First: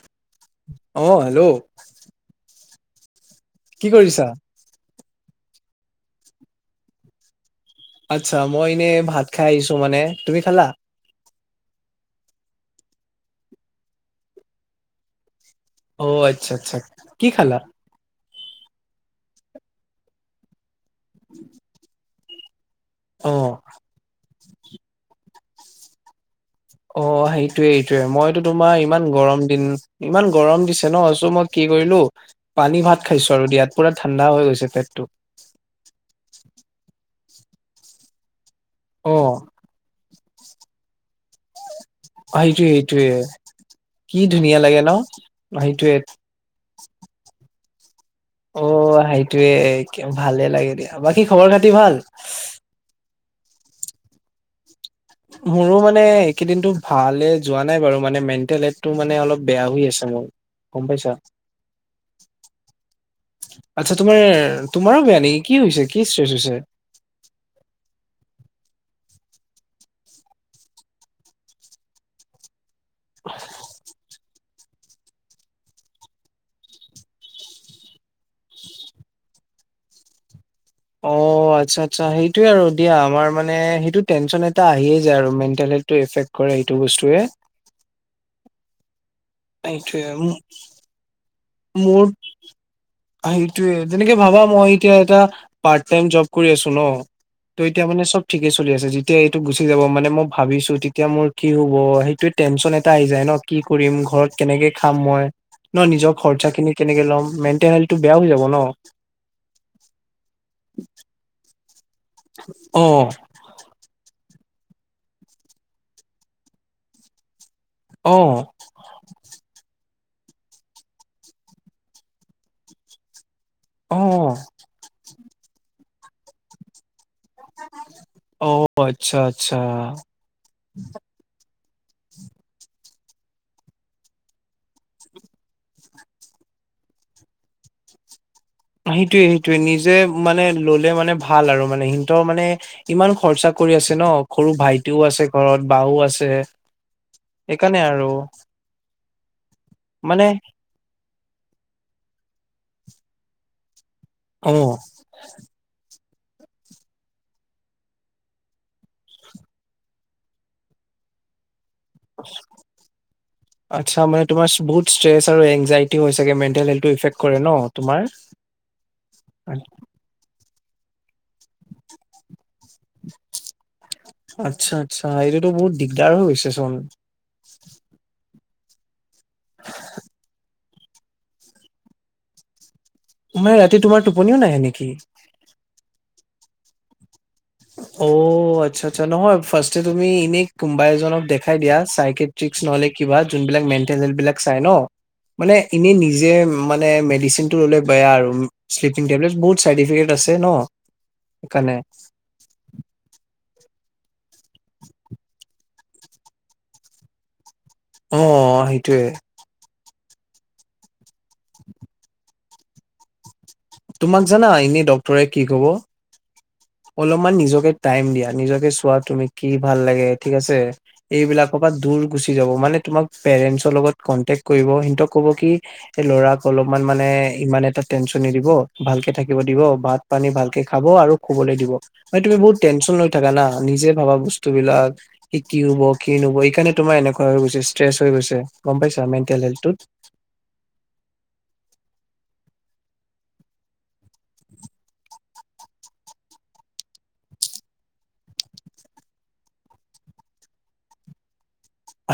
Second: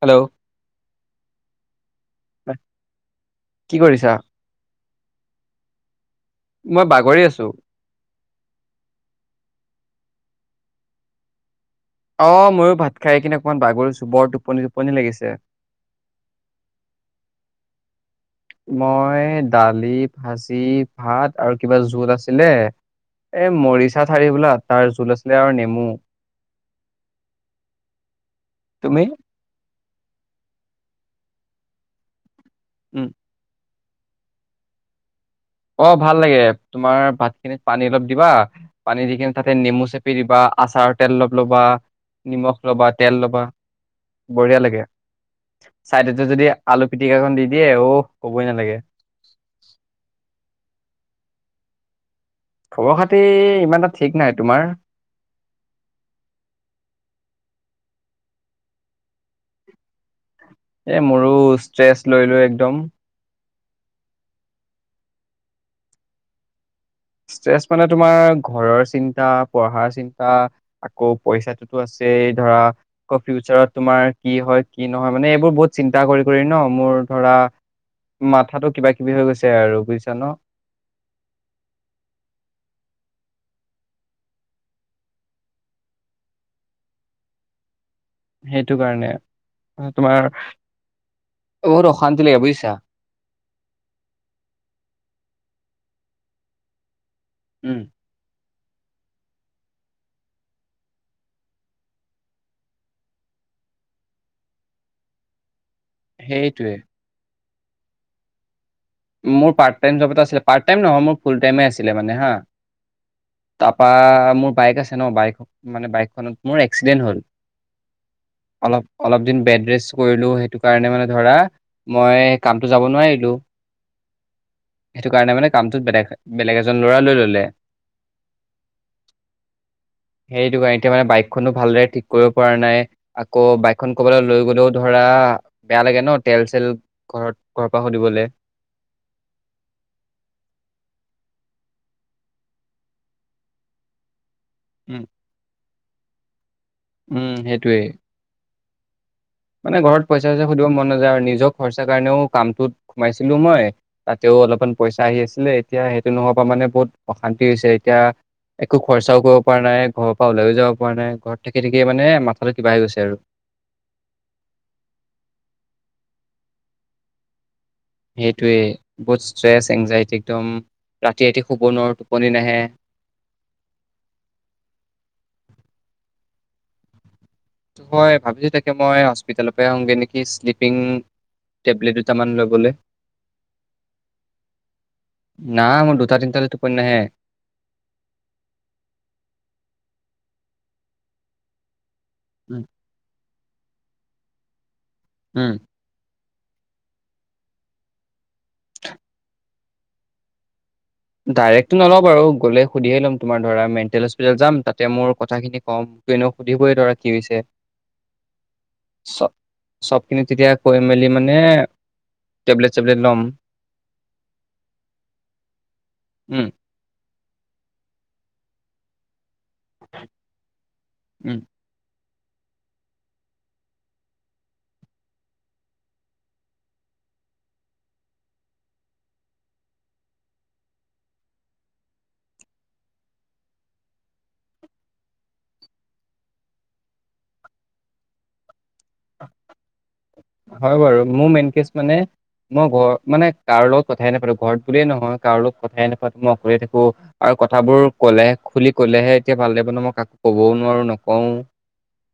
Hello. অঁ, hello. কি কৰিছা? মই বাগৰি আছো। আচ্ছা মই এনেই ভাত খাই আহিছো মানে, তুমি খালা? অ ময়ো ভাত খাই কিনে অকমান বাগৰিছোঁ বৰ টোপনি টোপনি লাগিছে। অ আচ্ছা আচ্ছা, কি খালা? মই দালি ভাজি ভাত আৰু কিবা জুল আছিলে, অ এ মৰিচা ঠাৰি বোলা তাৰ জুল আছিলে আৰু নেমু। অঁ, সেইটোৱে এইটোয়ে মইতো তোমাৰ তুমি? ইমান গৰম দিন ইমান গৰম দিছে ন, ৰচো মই কি কৰিলো পানী উম ভাত খাইছো। দিয়াত পুৰা ঠাণ্ডা হৈ গৈছে পেতটো। অঁ ভাল লাগে, তোমাৰ ভাত খিনিত পানী অলপ দিবা পানী দি অ কিনে তাতে নেমু চে পিবা আচাৰৰ তেল অলপ ল'বা। নিমখ সেইটোয়ে লবা তেল সেইটোয়ে লবা কি ধুনীয়া বঢ়িয়া লাগে, ন সেইটোয়ে চাইডতে যদি আলু পিটিকাখন দি দিয়ে ঔ অ', সেইটোৱে ভালে লাগে দিয়া, বাকী খবৰ-খাতি ভাল? খবৰ-খাতি ইমান এটা ঠিক নাই, তোমাৰ? মোৰো মানে এইকেইদিনটো ভালে যোৱা নাই বাৰু মানে মেণ্টেল হেল্থটো মানে অলপ বেয়া হৈ আছে মোৰ। গম এ পাইছা মোৰো ষ্ট্ৰেচ লৈ লৈ একদম। আচ্ছা, তোমাৰ তোমাৰো বেয়া নেকি, কি হৈছে কি ষ্ট্ৰেছ হৈছে? ষ্ট্ৰেচ মানে তোমাৰ ঘৰৰ চিন্তা, পঢ়াৰ চিন্তা। আকৌ পইচাটোতো আছেই ধৰা, আকৌ ফিউচাৰত তোমাৰ কি হয় কি নহয় মানে এইবোৰ বহুত চিন্তা কৰি কৰি ন' মোৰ ধৰা মাথাতো কিবা কিবি হৈ গৈছে আৰু বুজিছা ন'? অ', আচ্ছা আচ্ছা, সেইটোৱে আৰু দিয়া আমাৰ মানে সেইটো টেনচন এটা আহিয়ে যায় আৰু মেণ্টেল হেল্থটো এফেক্ট কৰে সেটো বস্তুৱে। সেইটো কাৰণে। সেইটোয়ে তোমাৰ বহুত মোৰ অশান্তি লাগে বুজিছা সেইটোয়ে তেনেকে ভাবা মই এতিয়া এটা পাৰ্ট টাইম জ'ব কৰি আছো ন'! ত' উম এতিয়া মানে চব ঠিকে চলি আছে, যেতিয়া এইটো গুচি যাব মানে মই ভাবিছো তেতিয়া মোৰ কি হ'ব, সেইটোয়ে টেনচন এটা আহি যায় ন'! কি কৰিম ঘৰত কেনেকে খাম মই, ন' নিজৰ খৰচা খিনি সেইটোয়ে কেনেকে ল'ম মেণ্টেল হেল্থটো বেয়া হৈ যাব ন'? মোৰ পাৰ্ট টাইম জ'ব এটা আছিলে, পাৰ্ট টাইম নহয় মোৰ ফুল টাইমে আছিলে মানে হা। অ তাৰপা মোৰ বাইক ন' বাইক বাইকখনত মোৰ এক্সিডেণ্ট হ'ল। অ'। অলপ অলপ দিন বেড ৰেষ্ট কৰিলো সেইটো কাৰণে, মানে ধৰা মই কামটো যাব নোৱাৰিলো। অ'। সেইটো কাৰণে মানে কামটোত বেলেগ বেলেগ এজন ল'ৰা লৈ ল'লে। অ' আচ্ছা আচ্ছা হেটো কাৰণ এতিয়া মানে বাইকখনো ভালদৰে ঠিক কৰিব পৰা নাই আকৌ, বাইকখন ক'বাল লৈ গ'লেও ধৰা বেয়া লাগে ন' তেল-চেল ঘৰত ঘৰ পৰা সুধিবলৈ। সেইটোয়ে সেইটোয়ে নিজে মানে ল'লে মানে ভাল আৰু মানে সিহতৰ মানে ইমান খৰচা কৰি আছে ন'! সৰু ভাইটিও উম আছে ঘৰত বাও আছে ঘৰত উম সেইকাৰণে সেইটোৱে আৰু। মানে ঘৰত পইচা-চইচা সুধিব মন নাযায় আৰু নিজৰ খৰচা কাৰণেও কামটোত সোমাইছিলো মই। তাতেও অ অলপমান পইচা আহি আছিলে, এতিয়া সেইটো নোহোৱাৰ পৰা মানে বহুত অশান্তি হৈছে, এতিয়া একো খৰচাও কৰিব পৰা নাই, ঘৰৰ পৰা ওলাইও যাব পৰা নাই, ঘৰত থাকি থাকিয়ে মানে মাথাটো কিবা হৈ গৈছে আৰু। আচ্ছা, মানে তোমাৰ বহুত ষ্ট্ৰেছ আৰু এন্জাইটি হৈ চাগে মেণ্টেল হেল্থটো ইফেক্ট কৰে ন'! তোমাৰ সেইটোৱেই বহুত ষ্ট্ৰেছ, এনজাইটি একদম ৰাতি ৰাতি শুব নোৱাৰো, টোপনি নাহে। আচ্ছা আচ্ছা, এইটোতো বহুত দিগদাৰ হৈ গৈছে চোন। মই ভাবিছোঁ তাকে মই হস্পিটেলৰপ আহোগৈ নেকি শ্লিপিং টেবলেট দুটামান ল'বলৈ। মানে ৰাতি তোমাৰ টোপনিও নাহে নেকি? না মোৰ দুটা তিনটা লৈ টোপনি নাহে। অ', আচ্ছা আচ্ছা, নহয় ফাৰ্ষ্ট তুমি এনে কোনোবা এজনক দেখাই দিয়া, চাই ইক্ৰেটিক্স উম নহ'লে কিবা যোনাক বিলাক মেণ্টেল হেল্থ বিলাক চাই ন' উম। মানে এনেই নিজে মানে মেডিচিন টো ল'লে বেয়া আৰু শ্লিপিং টেবলেট বহুত চাইডিফেক্ত আছে ন'! সেইকাৰণে ডাইৰেক্টটো নলওঁ বাৰু গ'লে সুধিয়ে ল'ম। তোমাৰ ধৰা মেণ্টেল হস্পিতাল যাম, তাতে মোৰ কথাখিনি কম, মোকটো এনেও সুধিবইে ধৰা কি হৈছে। অ', সেইটোয়ে। চব চবখিনি তেতিয়া কৈ মেলি মানে, টেবলেট চেবলেট ল'ম। তোমাক জানা এনে ডক্তৰে কি ক'ব? উম। অলপমান নিজকে টাইম দিয়া, নিজকে চোৱা, তুমি কি ভাল লাগে ঠিক আছে, উম এইবিলাকক দূৰ গুচি যাব। মানে তোমাক পেৰেন্টৰ লগত কনটেক কৰিব, সিহঁতক ক'ব কি এই ল'ৰাক অলপমান মানে ইমান এটা টেনছন নিদিব, ভালকে থাকিব দিব, বাত পানী ভালকে খাব আৰু শুবলে দিব, মানে তুমি বহুত টেনশচন লৈ থাকা না, নিজে ভাবা বস্তুবিলাক। এ কি হ'ব, কি নহ'ব, এইকাৰণে তোমাৰ এনেকুৱা হৈ গৈছে, ষ্ট্ৰেচ হৈ গৈছে, গ'ম পাইছা মেণ্টেল হেল্থটোত। হয় বাৰু, মোৰ মেইন কেচ মানে মই ঘৰ মানে কাৰো লগত কথাই নাপাতো, ঘৰত বুলিয়ে নহয় কাৰো লগত কথাই নাপাতো, মই অকলেই থাকো। আৰু কথাবোৰ ক'লেহে, খুলি কলেহে এতিয়া ভাল লাগিব ন', মই কাকো কবও নোৱাৰো, নকওঁ।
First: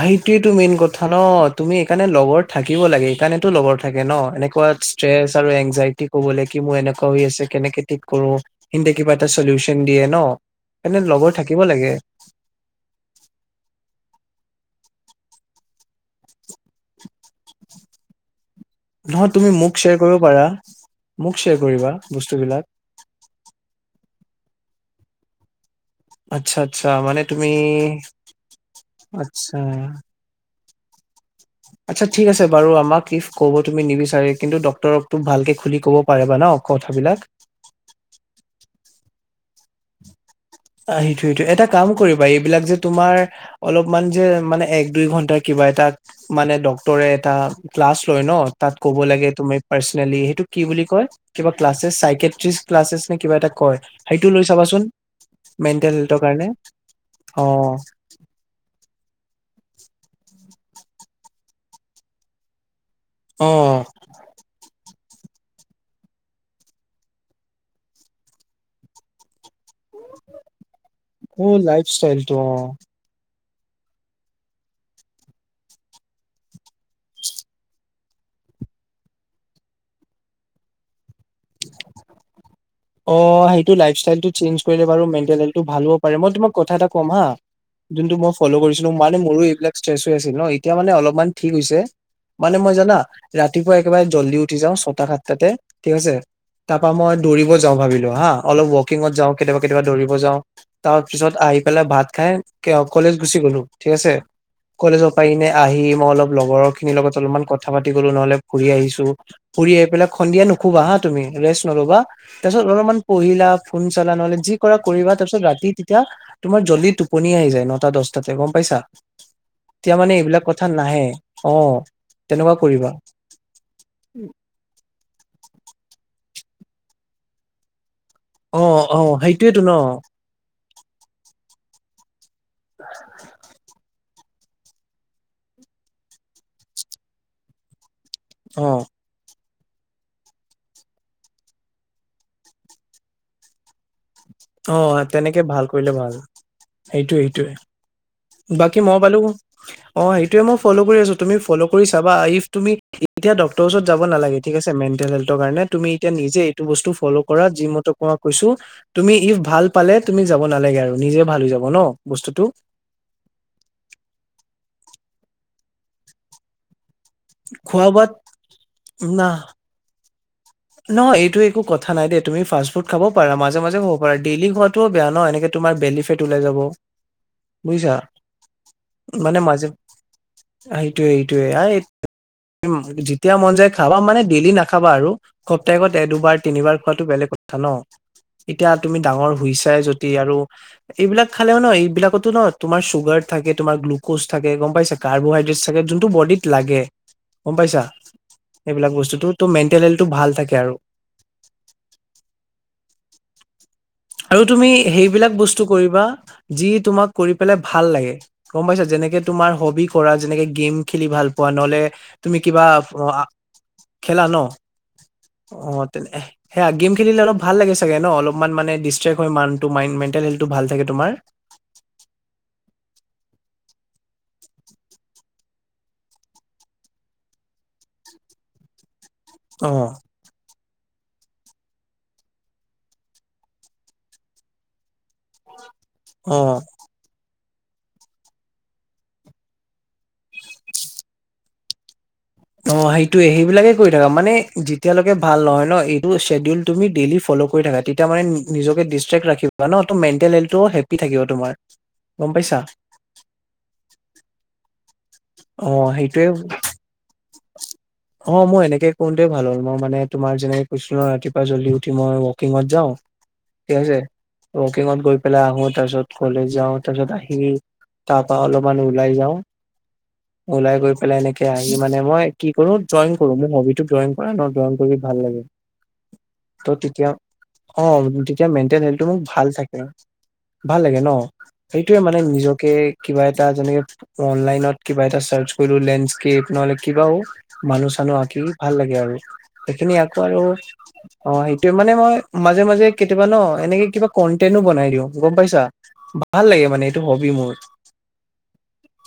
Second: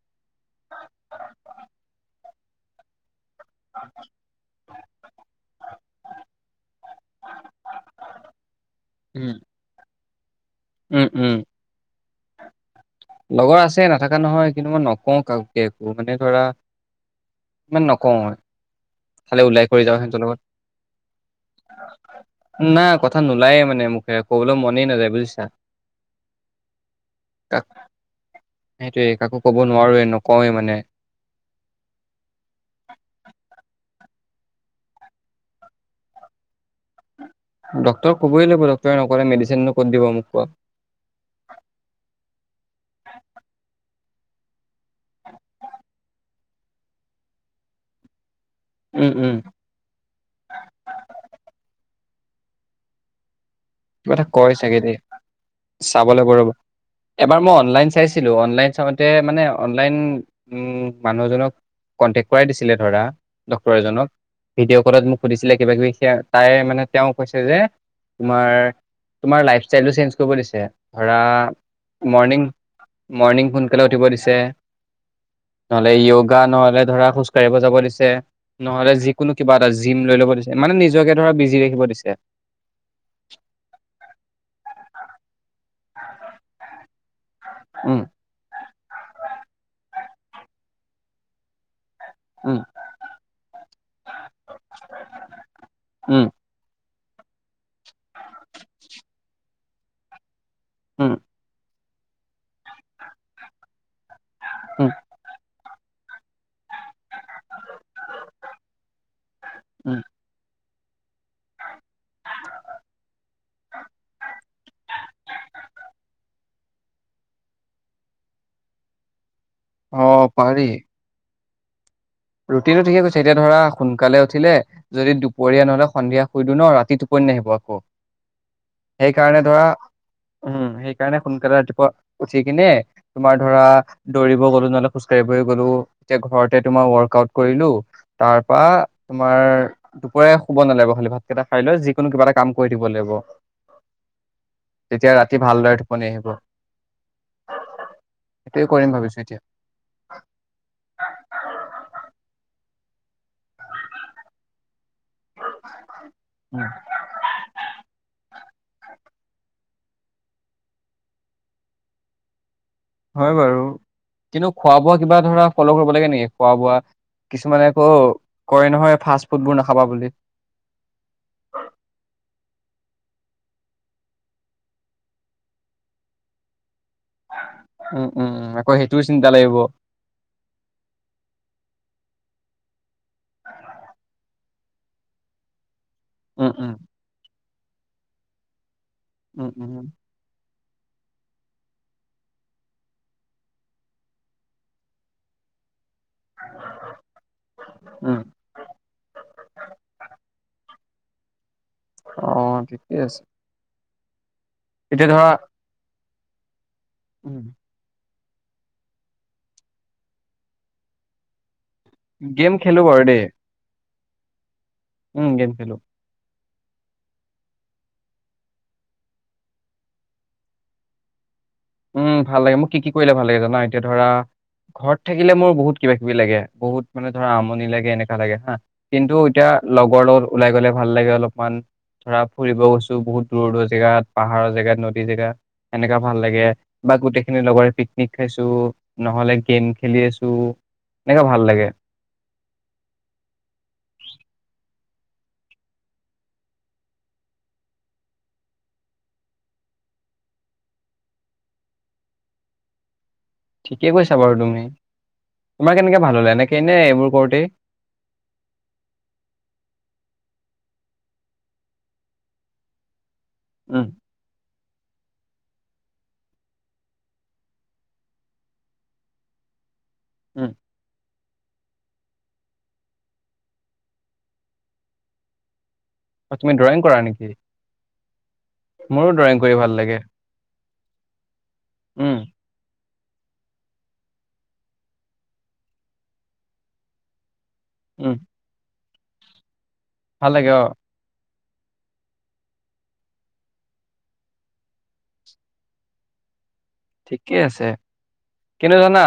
সেইটোৱেটো মেইন কথা ন', তুমি সেইকাৰণে লগৰ থাকিব লাগে, সেইকাৰণে টো লগৰ থাকে ন', এনেকুৱা ষ্ট্ৰেছ আৰু এংজাইটি কবলে কি মোৰ এনেকুৱা হৈ আছে, কেনেকে থিক কৰো, সিহঁতে কিবা এটা উম শ্বলুশ্বন চন দিয়ে ন', এনে উম লগৰ উম থাকিব লাগে। লগৰ আছে নথকা নহয়, কিন্তু মই নকওঁ কাকো কে একো, মানে ধৰা ইমান নকওঁ মই। নহয় তুমি মোক শ্বেয়াৰ কৰিব পাৰা, মোক শ্বেয়াৰ কৰিবা বস্তুবিলাক। না কথা নোলায়ে মানে মোখেৰে, ক'বলে মনেই নাযায় বুজিছা? আচ্ছা, আচ্ছা, মানে তুমি কাক সেইটোৱে কাকো আচ্ছা কব নোৱাৰোৱে, নকওঁৱেই মানে। আচ্ছা ঠিক আছে বাৰু, আমাক ইফ ক'ব তুমি নিবিচাৰে, কিন্তু ডক্তৰক তোক ভালকে খুলি ক'ব পাৰিবা ন'। কথাবিলাক। ডক্টৰক কবই লাগিব। ডক্টৰে নকলে মেডিচিন নো ক'ত দিব মোক কোৱা। আহ সেইটোৱেটো, এটা কাম কৰিবা, এইবিলাক যে তোমাৰ অলপমান যে মানে দুই ঘন্টাৰ কিবা এটা মানে ডক্তৰে এটা ক্লাছ লয় ন', তাত ক'ব উম, লাগে উম, তুমি পাৰ্চনেলি সেইটো কি বুলি কয়? কিবা ক্লাছেছ চাইক্ৰেটিচ ক্লাছেছ নে কিবা এটা কয়। কিব এটা সেইটো লৈ কয় চাগে চাবাচোন দেই, মেণ্টেল চাব হেল্থৰ লাগিব কাৰণে ৰ'ব, এবাৰ অ মই অনলাইন চাইছ ছিলো অনলাইন চাওঁতে মানে অনলাইন উম, মানুহজনক কণ্টেক্ট কৰাই দিছিলে ধৰা, অ ডক্তৰ এজনক। ভিডিঅ' কলত মোক সুধিছিলে কিবা-কিবি সেয়া, তাই মানে তেওঁ কৈছে যে তোমাৰ তোমাৰ লাইফষ্টাইলটো চেঞ্জ কৰিব দিছে। ধৰা অ লাইফ ষ্টাইলটো মৰ্ণিং মৰ্ণিং সোনকালে উঠিব দিছে। নহলে য়োগা, নহলে ধৰা খোজ কঢ়িব যাব দিছে। নহলে যিকোনো কিবা এটা জিম লৈ ল'ব দিছে, মানে নিজকে ধৰা বিজি ৰাখিব দিছে। অ, সেইটো লাইফ ষ্টাইলটো চেঞজ কৰিলে বাৰু মেণ্টেল হেলথটো ভাল হ'ব পাৰে, মই তোমাক কথা এটা ক'ম হা। উম, যোনটো মই ফ'ল' কৰিছিলো মানে মোৰো এইবিলাক ষ্ট্ৰেচ হৈ আছিল ন'। এতিয়া মানে অলপমান ঠিক হৈছে। মানে উম, মই জানা ৰাতিপুৱা একেবাৰে জল্দি উঠি যাওঁ, ছটা, সাতটাতে, ঠিক আছে। উম, তাপা মই দৌৰিব যাওঁ ভাবিলো হা, অলপ ৱকিঙত যাওঁ কেতিয়াবা কেতিয়াবা দৌৰিব যাওঁ। তাৰ উম, পিছত আহি পেলাই ভাত খাই কলেজ গুছি গ'লো, ঠিক আছে। উম, কলেজত পাই কেনে আহি, মই অলপ লগৰ খিনিৰ লগত অলপমান কথা পাতি গ'লো নহলে ফুৰি আহিছো, ফুৰি আহি উম, পেলাই সন্ধিয়া নুশুবা হা। তুমি ৰেছ নলবা। তাৰপিছত অলপমান পঢ়িলা, ফোন চালা নহলে যি কৰা কৰিবা তাৰপিছত ৰাতি তেতিয়া তোমাৰ জল্দি টোপনি আহি যায় নটা, দশটাতে গম পাইছা? [inaudible] তেতিয়া মানে এইবিলাক কথা পাৰি। নাহে অ। তেনেকুৱা ৰুটিনটো কৰিবা ঠিকে কৈছ এতিয়া ধৰা সোনকালে উঠিলে যদি দুপৰীয়া নহলে সন্ধিয়া শুই দিও ন' ৰাতি টোপনি নাহিব আকৌ। অ অ সেইকাৰণে সেইটোয়েতো ধৰা ন উম, সেইকাৰণে সোনকালে ৰাতিপুৱা উঠি কিনে তোমাৰ ধৰা দৌৰিব গলো, নহ'লে খোজ কাঢ়িব গ'লো এতিয়া ঘৰতে তোমাৰ ৱৰ্ক আউট কৰিলো তাৰপা অ তোমাৰ দুপৰীয়া শুব নালাগিব খালি, ভাতকেইটা খাই লৈ যিকোনো কিবা এটা কাম কৰি দিব লাগিব। [inaudible] অ, তেতিয়া ৰাতি তেনেকে ভাল ভালদৰে কৰিলে টোপনি ভাল আহিব সেইটোৱে সেইটোৱে। সেইটোৱে বাকী কৰিম মই ভাবিছো পালো এতিয়া অ, সেইটোৱে মই ফল' কৰি আছো তুমি ফল' কৰি চাবা ইফ তুমি এতিয়া ডক্তৰৰ ওচৰত যাব নালাগে ঠিক আছে, মেণ্টেল হেলথৰ কাৰণে তুমি এতিয়া নিজে এইটো উম। বস্তু ফল' কৰা যি মতে তোমাক কৈছো তুমি ইফ ভাল পালে তুমি যাব নালাগে আৰু নিজে ভাল হৈ যাব ন বস্তুটো? হয় বাৰু কিন্তু খোৱা বোৱা কিবা ধৰা ফল' কৰিব লাগে নেকি? খোৱা বোৱা কিছুমানে আকৌ খোৱা বোৱাত কয় নহয় না ফাষ্ট ফুডবোৰ নাখাবা বুলি নহয় এইটো একো কথা নাই দে তুমি ফাষ্ট ফুড খাব পাৰা মাজে মাজে খাব পাৰা ডেইলি খোৱা তো বেয়া ন এনেকে তোমাৰ বেলিফেট ওলাই যাব। বুজিছা উম উম উম আকৌ সেইটোও চিন্তা লাগিব। আ সেইটোয়ে এইটোয়ে আ যেতিয়া মন যায় খাবা মানে ডেইলি নাখাবা আৰু। সপ্তাসিকত এ দুবাৰ, উম উম। তিনিবাৰ খোৱাতো বেলেগ কথা ন, এতিয়া তুমি ডাঙৰ উম শুইছাই য উম দি আৰু এইবিলাক খালেও ন এইবিলাকতো ন তোমাৰ চুগাৰ থাকে, তোমাৰ গ্লক'জ থাকে গম পাইছে। কাৰ্বহাইড্ৰেট থাকে যোন টো বডিত লাগে গম পাইছা। উম এইবিলাক বস্তুটো মেন্টেল হেলটো ভাল থাকে আৰু অ' ঠিকেই আছে। আৰু তুমি এতিয়া ধৰা সেইবিলাক বস্তু কৰিবা যি তোমাক কৰি পেলাই ভাল লাগে গম পাইছা। যেনেকে তোমাৰ হবি কৰা, যেনেকে গেম খেলি ভাল পোৱা নহলে তুমি গেম কিবা খেলো বাৰু দেই আ খেলা ন উম গেম খেলো। অ' তেনে সেয়া, গেম খেলিলে অলপ ভাল লাগে চাগে ন অলপমান মানে ডিচ ট্ৰেক হয় মাইণ্ড মেণ্টেল হেল্থটো ভাল থাকে তোমাৰ উম' ভাল লাগে মোক কি কি কৰিলে ভাল লাগে জানা এতিয়া ধৰা ঘৰত থাকিলে মোৰ বহুত কিবা কিবি লাগে। বহুত মানে ধৰা আমনি লাগে, এনেকা লাগে হা কিন্তু অ এতিয়া লগৰ লগত ওলাই গ'লে ভাল লাগে অলপমান ধৰা ফুৰিব গৈছোঁ, বহুত দূৰ দূৰ জেগাত পাহাৰৰ জেগাত, নদী জেগা এনেকা ভাল অ লাগে। বা গোটেই খিনি লগৰে পিকনিক খাইছো, নহলে গেম খেলি আছোঁ। এনেকা ভাল লাগে। অ' সেইটোয়ে সেইবিলাকে কৰি থাকা মানে যেতিয়ালৈকে ভাল নহয় ন এইটো শ্বেডিউল তুমি ডেইলি ফল' কৰি থাকা। তে তিয়া মানে নিজকে দিষ্টেক্ট ৰাখিবা ন ত মেণ্টেল হেলটো হেপি থাকিব তোমাৰ গম পাইছা। ঠিকেই কৈছা বাৰু তুমি। অ তোমাৰ কেনেকে ভাল সেইটোয়ে হ'লে এনেকেই নে এইবোৰ কৰোঁতেই? অ' মৰ এনেকে কৰোতেই ভাল হ'ল মই মানে তোমাৰ যেনেকৈ কৈছিলো ন ৰাতিপুৱ জল্দি উঠি মই ৱকিঙত যাও। [inaudible] কছে [unintelligible] ৱকিঙত গৈ পেলাই আহো, তাৰ পিছত কলেজ যাওঁ তাৰপিছত আহি তাৰ পৰা অলপমান ওলাই যাওঁ। উম। ওলাই গৈ পেলাই এনেকে আহি মানে মই কি কৰো ড্ৰং কৰো, মোৰ হবিটো ড্ৰইং কৰা ন, ড্ৰইং কৰি ভাল লাগে। অ' তুমি ত ড্ৰয়িং কৰা তেতিয়া নেকি? অ' তেতিয়া মেণ্টেল হেল্থটো মোৰো মোৰ ড্ৰয়িং ভাল কৰি থাকে। লাগে। ভাল লাগে ন' সেইটোয়ে উম, মানে নিজকে কিবা এটা যেনেকে অনলাইন আত কিবা এটা চাৰ্চ কৰিলো। লেণ্ডস্কেপ নহলে কিবাও মানুহ উম। চানুহ আঁকি। ভাল লাগে আৰু সেইখিনি আকৌ ভাল আৰু লাগে অ' সেইটোৱে মানে মই মাজে, মাজে কেতিয়াবা ন এনেকে কিবা কন্টেনো বনাই দিওঁ গম পাইছা। ভাল লাগে মানে। এইটো হবি ঠিকে মোৰ আছে। কিন্তু জানা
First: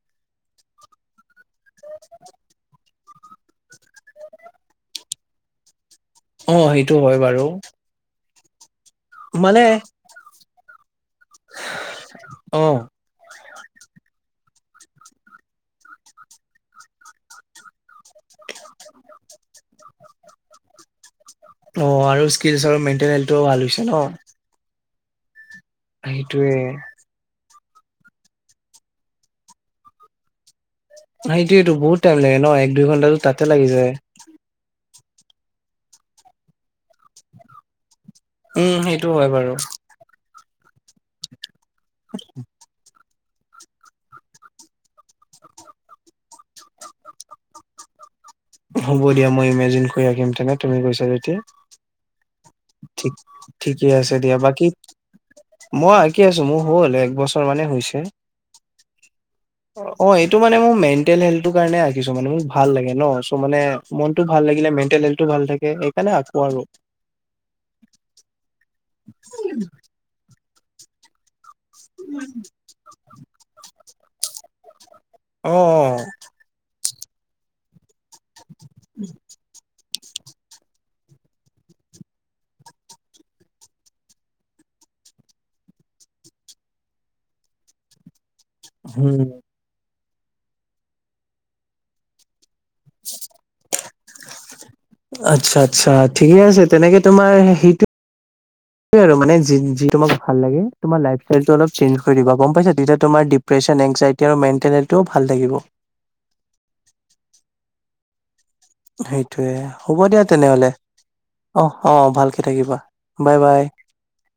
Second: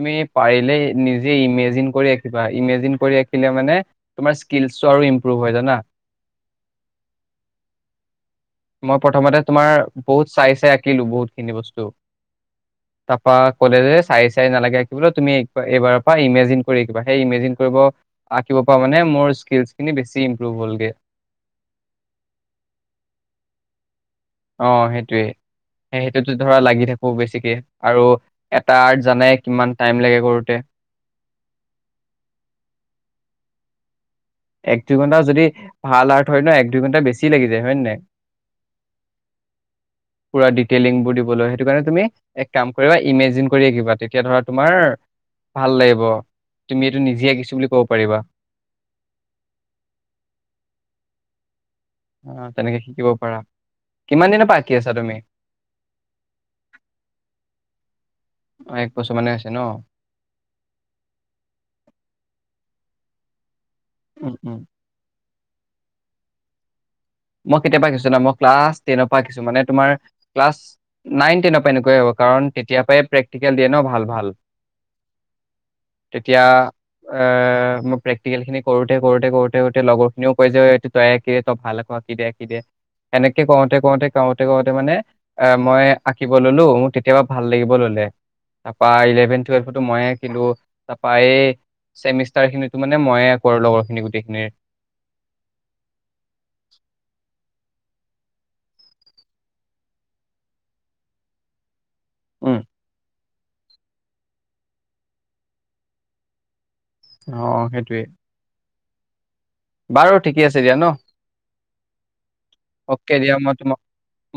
তুমি পাৰিলে নিজে ইমেজিন কৰি আঁকিবা ইমেজিন কৰি আঁকিলে মানে তোমাৰ স্কিলচো আৰু ইমপ্ৰুভমেণ্ট হয় জানা। অ' সেইটো হয় বাৰু। মই প্ৰথমতে মানে তোমাৰ বহুত চাই, চাই আঁকিলো বহুত খিনি বস্তু। অ', তাৰপা কলে যে চাই, চাই নালাগে আঁকিবলৈ তুমি এইবাৰৰ পৰা ইমেজিন কৰি আঁকিবা। সেই ইমেজিন কৰিব আঁকিব পৰা মানে মোৰ স্কিলচ খিনি বেছি ইম্প্ৰুভ হলগে। অ' আৰু স্কিলছ আৰু মেণ্টেলিটো ভাল হৈছে ন। অ' সেইটোয়ে। সেই সেইটোতো সেইটোয়ে ধৰা লাগি থাকো। কো বেছিকে আৰু এটা আৰ্ট জানাই কিমান টাইম লাগে কৰোতে। সেইটোৱে এইটো বহুত টাইম লাগে ন, এক, দুই ঘণ্টাটো তাতে লাগি যায়। এক, দুই ঘণ্টা যদি ভাল আৰ্ট হয় ন' এক দুই ঘণ্টা বেছি লাগি যায় হয় নে নাই? উম, সেইটো হয় বাৰু। পুৰা ডিটেইলিংবোৰ দিবলৈ সেইটো কাৰণে তুমি এক কাম কৰিবা? ইমেজিন কৰি আকিবা, তেতিয়া ধৰা তোমাৰ ভাল লাগিব, তুমি এইটো নিজে আঁকিছো বুলি ক'ব পাৰিবা। হ'ব দিয়া মই ইমেজিন কৰি আঁকিম তেনে তুমি কৈছা যেতিয়া। অ' তেনেকে শিকিব পাৰা ঠিক-ঠিকেই আছে কিমান দিয়া, দিনৰ পৰা বাকী আঁকি আছা তুমি? মই আঁকি আছো, মোৰ হ'ল এক বছৰ মানে হৈছে। অ, এক বছৰ মানে আছে ন। অ, এইটো মানে মোৰ মেণ্টেল হেল্থৰ কাৰণে আঁকিছো, মানে মোক ভাল লাগে ন চ' মানে মনতটো উম ভাল উম লাগিলে মেণ্টেল হেল্থটো ভাল থাকে। সেইকাৰণে আকৌ আৰু। মই কেতিয়াবা শিকিছো না ক্লাছ টেনৰ পৰা শিকিছো মানে তোমাৰ ক্লাছ নাইন টেনৰ পৰা এনেকুৱাই হ'ব কাৰণ তেতিয়াৰ পৰাই প্ৰেক্টিকেল দিয়ে ন' ভাল, ভাল। অ', তেতিয়া এ মই প্ৰেক্টিকেল খিনি কৰোতে, কৰোতে, কৰোতে। [unintelligible] তে লগৰ খিনিও কয় যে এই তই কি তই ভাল আক' আকিদ দে, আঁকি দে, আঁকি দে। এনেকে কওঁতে, কওঁতে, কওঁতে, কওঁতে মানে এ মই আঁকিব ললো মোৰ কেতিয়াবা ভাল লাগিব ললে। তাৰপা উম ইলেভেন টোৱেলফৰ পৰা মইয়ে আকিলো, তাৰপায়ে চেমিষ্টাৰ খিনিতো মানে মইয়ে কৰো আৰু লগৰখিনি গোটেইখিনিৰ। আচ্ছা, আচ্ছা। ঠিকে আছে তেনেকে তোমাৰ সেইটো সেইটোৱে আৰু মানে যি, যি তোমাক ভাল লাগে। তোমাৰ লাইফষ্টাইলটো অলপ চেঞ্জ কৰি তোমাৰ লাইফ ষ্টাইলটো চেজজ কৰি দিবা, গম উম পাইছা। তেতিয়া তোমাৰ ডিপ্ৰেচন এনজাইটি আৰু মেণ্টেলহেল্থটিও ভাল থাকিব। অ' অ' সেইটোয়ে। সেইটোয়ে হ'ব বাৰু দিয়া ঠিকে আছে তেনেহলে দিয়া ন অ' অ' ভালকে থাকিবা অকে দিয়া বাই মই বাই। তোমাক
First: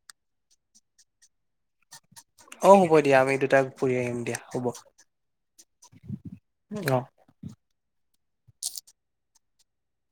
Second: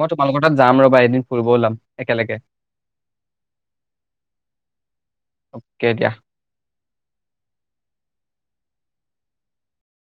মই তোমালোকৰ তাত যাম ৰবা এদিন ফুৰিব ওলাম। একেলগে অ' হ'ব দিয়া আমি দুটা ফুৰি আহিম দিয়া হব অ' অকে দিয়া